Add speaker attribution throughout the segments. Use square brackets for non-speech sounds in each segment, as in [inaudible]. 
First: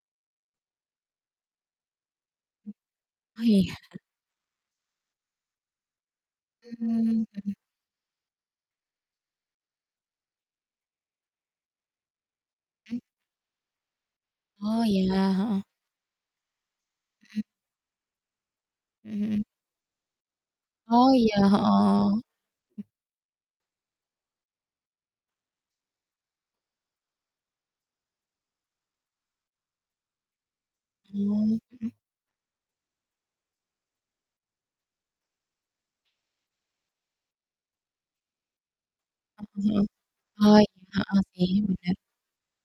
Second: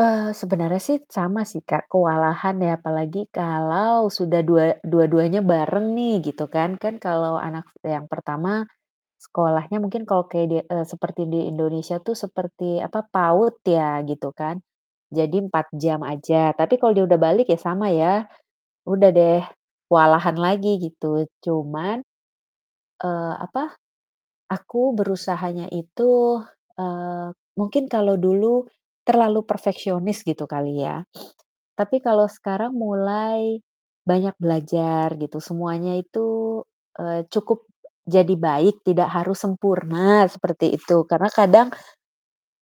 Speaker 1: Eee, sebenarnya sih sama sih Kak, kewalahan
Speaker 2: Mmm.
Speaker 1: ya apalagi
Speaker 2: Oh iya?
Speaker 1: kalau sudah dua dua-duanya bareng nih gitu kan. Kan
Speaker 2: Mmm,
Speaker 1: kalau
Speaker 2: mhm.
Speaker 1: anak yang pertama, sekolahnya mungkin kalau kedie eee, seperti di Indonesia tuh seperti
Speaker 2: Mmm.
Speaker 1: apa, PAUD ya gitu kan,
Speaker 2: Oh iya,
Speaker 1: jadi
Speaker 2: heeh.
Speaker 1: 4 jam aja. Tapi kalau dia udah
Speaker 2: Mhm.
Speaker 1: balik ya sama ya udah
Speaker 2: Mmm,
Speaker 1: deh
Speaker 2: mhm.
Speaker 1: kewalahan lagi
Speaker 2: Oh
Speaker 1: gitu.
Speaker 2: iya,
Speaker 1: Cuman,
Speaker 2: heeh. Mmm.
Speaker 1: eee, apa, aku berusahanya itu, eee, mungkin kalau dulu terlalu perfeksionis gitu kali ya, [sniffs]
Speaker 2: Oh, mhm.
Speaker 1: tapi kalau sekarang mulai banyak belajar gitu. Semuanya itu, eee, cukup jadi baik tidak harus
Speaker 2: Hmm heeh.
Speaker 1: sempurna,
Speaker 2: Oh
Speaker 1: seperti
Speaker 2: iya,
Speaker 1: itu.
Speaker 2: heeh,
Speaker 1: Karena
Speaker 2: sih
Speaker 1: kadang
Speaker 2: bener.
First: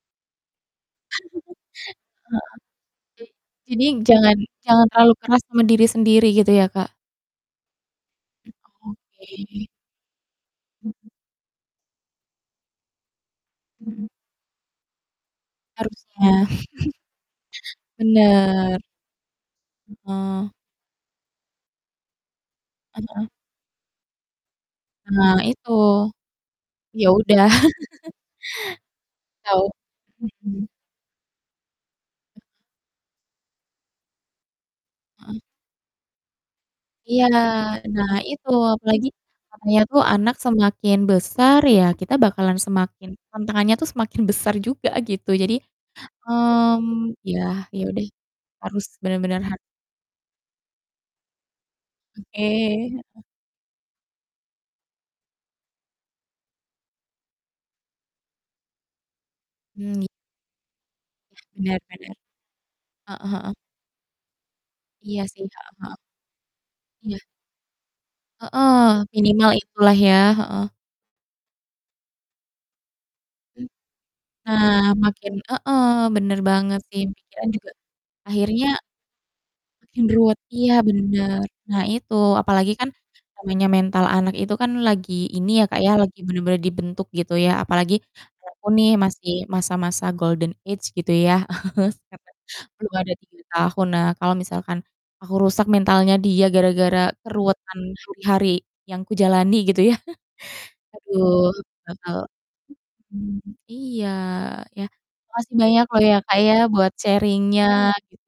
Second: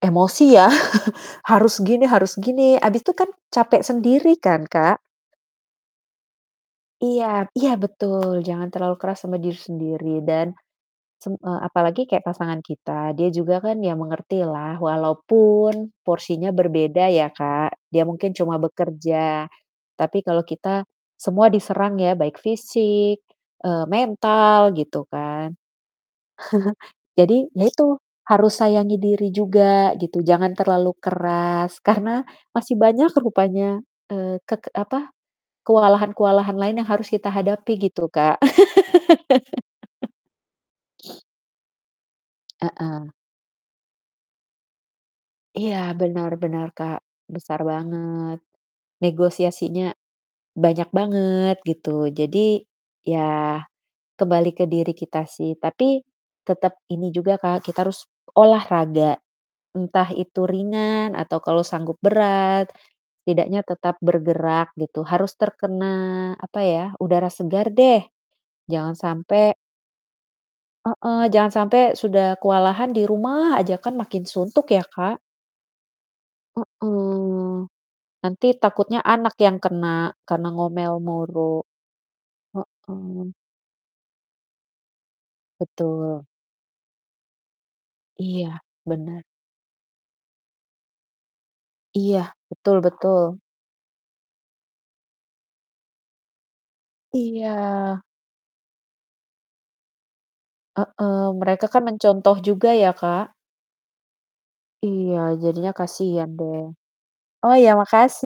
Speaker 1: emosi ya, [chuckles] harus gini harus gini, habis
Speaker 2: [chuckles] Heeh,
Speaker 1: itu kan capek
Speaker 2: jadi jadi
Speaker 1: sendiri
Speaker 2: jangan
Speaker 1: kan,
Speaker 2: jangan
Speaker 1: Kak?
Speaker 2: terlalu keras sama diri sendiri gitu ya Kak?
Speaker 1: Iya iya betul,
Speaker 2: Mmm,
Speaker 1: jangan terlalu keras sama diri
Speaker 2: oke.
Speaker 1: sendiri. Dan
Speaker 2: Mhm.
Speaker 1: sem eee, apalagi kayak pasangan kita, dia juga kan ya
Speaker 2: Mhm.
Speaker 1: mengertilah walaupun
Speaker 2: Harusnya.
Speaker 1: porsinya berbeda ya
Speaker 2: [chuckles]
Speaker 1: Kak, dia mungkin cuma
Speaker 2: Bener.
Speaker 1: bekerja, tapi kalau
Speaker 2: Heeh.
Speaker 1: kita semua diserang ya baik fisik,
Speaker 2: Heeh.
Speaker 1: eee, mental gitu
Speaker 2: Nah
Speaker 1: kan.
Speaker 2: itu, ya
Speaker 1: [chuckles]
Speaker 2: udah.
Speaker 1: Jadi ya itu
Speaker 2: [chuckles]
Speaker 1: harus sayangi diri
Speaker 2: Tau.
Speaker 1: juga gitu, jangan
Speaker 2: Mhm.
Speaker 1: terlalu keras, karena
Speaker 2: Hmm.
Speaker 1: masih banyak rupanya, eee, kek e apa,
Speaker 2: Heeh.
Speaker 1: kewalahan-kewalahan lain yang harus
Speaker 2: Iya,
Speaker 1: kita hadapi gitu
Speaker 2: nah
Speaker 1: Kak. [laughs]
Speaker 2: itu apalagi katanya tuh anak semakin
Speaker 1: [sniffs]
Speaker 2: besar ya kita bakalan
Speaker 1: Heeh.
Speaker 2: semakin tantangannya tuh semakin besar juga gitu. Jadi,
Speaker 1: Iya benar benar Kak,
Speaker 2: mmm, ya
Speaker 1: besar
Speaker 2: ya udah
Speaker 1: banget.
Speaker 2: harus bener-bener har
Speaker 1: Negosiasinya banyak banget gitu.
Speaker 2: Oke,
Speaker 1: Jadi
Speaker 2: heeh.
Speaker 1: ya kembali ke diri kita sih, tapi tetep ini juga Kak, kita harus olahraga,
Speaker 2: Mmm, i
Speaker 1: entah itu ringan atau kalau
Speaker 2: Bener
Speaker 1: sanggup
Speaker 2: bener.
Speaker 1: berat
Speaker 2: Heeh heeh.
Speaker 1: setidaknya tetap bergerak gitu.
Speaker 2: Iya
Speaker 1: Harus
Speaker 2: sih, heeh
Speaker 1: terkena
Speaker 2: heeh.
Speaker 1: apa ya,
Speaker 2: Iya.
Speaker 1: udara segar deh.
Speaker 2: Heeh,
Speaker 1: Jangan
Speaker 2: minimal
Speaker 1: sampai
Speaker 2: itulah ya. Heeh.
Speaker 1: Heeh, jangan sampai sudah kewalahan di rumah
Speaker 2: Mmm.
Speaker 1: aja kan, makin suntuk
Speaker 2: Nah
Speaker 1: ya Kak.
Speaker 2: makin heeh, bener banget sih pikiran
Speaker 1: Mhm,
Speaker 2: juga
Speaker 1: nanti
Speaker 2: akhirnya
Speaker 1: takutnya anak yang kena
Speaker 2: makin ruwet
Speaker 1: karena
Speaker 2: iya
Speaker 1: ngomel moro.
Speaker 2: bener. Nah itu apalagi kan
Speaker 1: Heeh.
Speaker 2: namanya mental anak itu kan lagi ini ya Kak ya, lagi
Speaker 1: Betul.
Speaker 2: bener-bener dibentuk gitu ya, apalagi anak
Speaker 1: Iya
Speaker 2: aku nih
Speaker 1: bener.
Speaker 2: masih masa-masa golden age gitu ya. [chuckles]
Speaker 1: Iya,
Speaker 2: [unintelligible]
Speaker 1: betul
Speaker 2: Belum ada
Speaker 1: betul.
Speaker 2: 7 tahun. Nah kalau misalkan aku rusak mentalnya dia gara-gara keruwetan
Speaker 1: Iya.
Speaker 2: hari-hari yang kujalani gitu ya. [chuckles]
Speaker 1: Heeh,
Speaker 2: Aduh,
Speaker 1: mereka kan
Speaker 2: gak tau
Speaker 1: mencontoh juga ya Kak.
Speaker 2: mhm, iya ya.
Speaker 1: Iya,
Speaker 2: Makasih
Speaker 1: jadinya
Speaker 2: banyak loh ya
Speaker 1: kasihan
Speaker 2: Kak, ya
Speaker 1: deh.
Speaker 2: buat
Speaker 1: Oh ya
Speaker 2: sharing-nya.
Speaker 1: makasi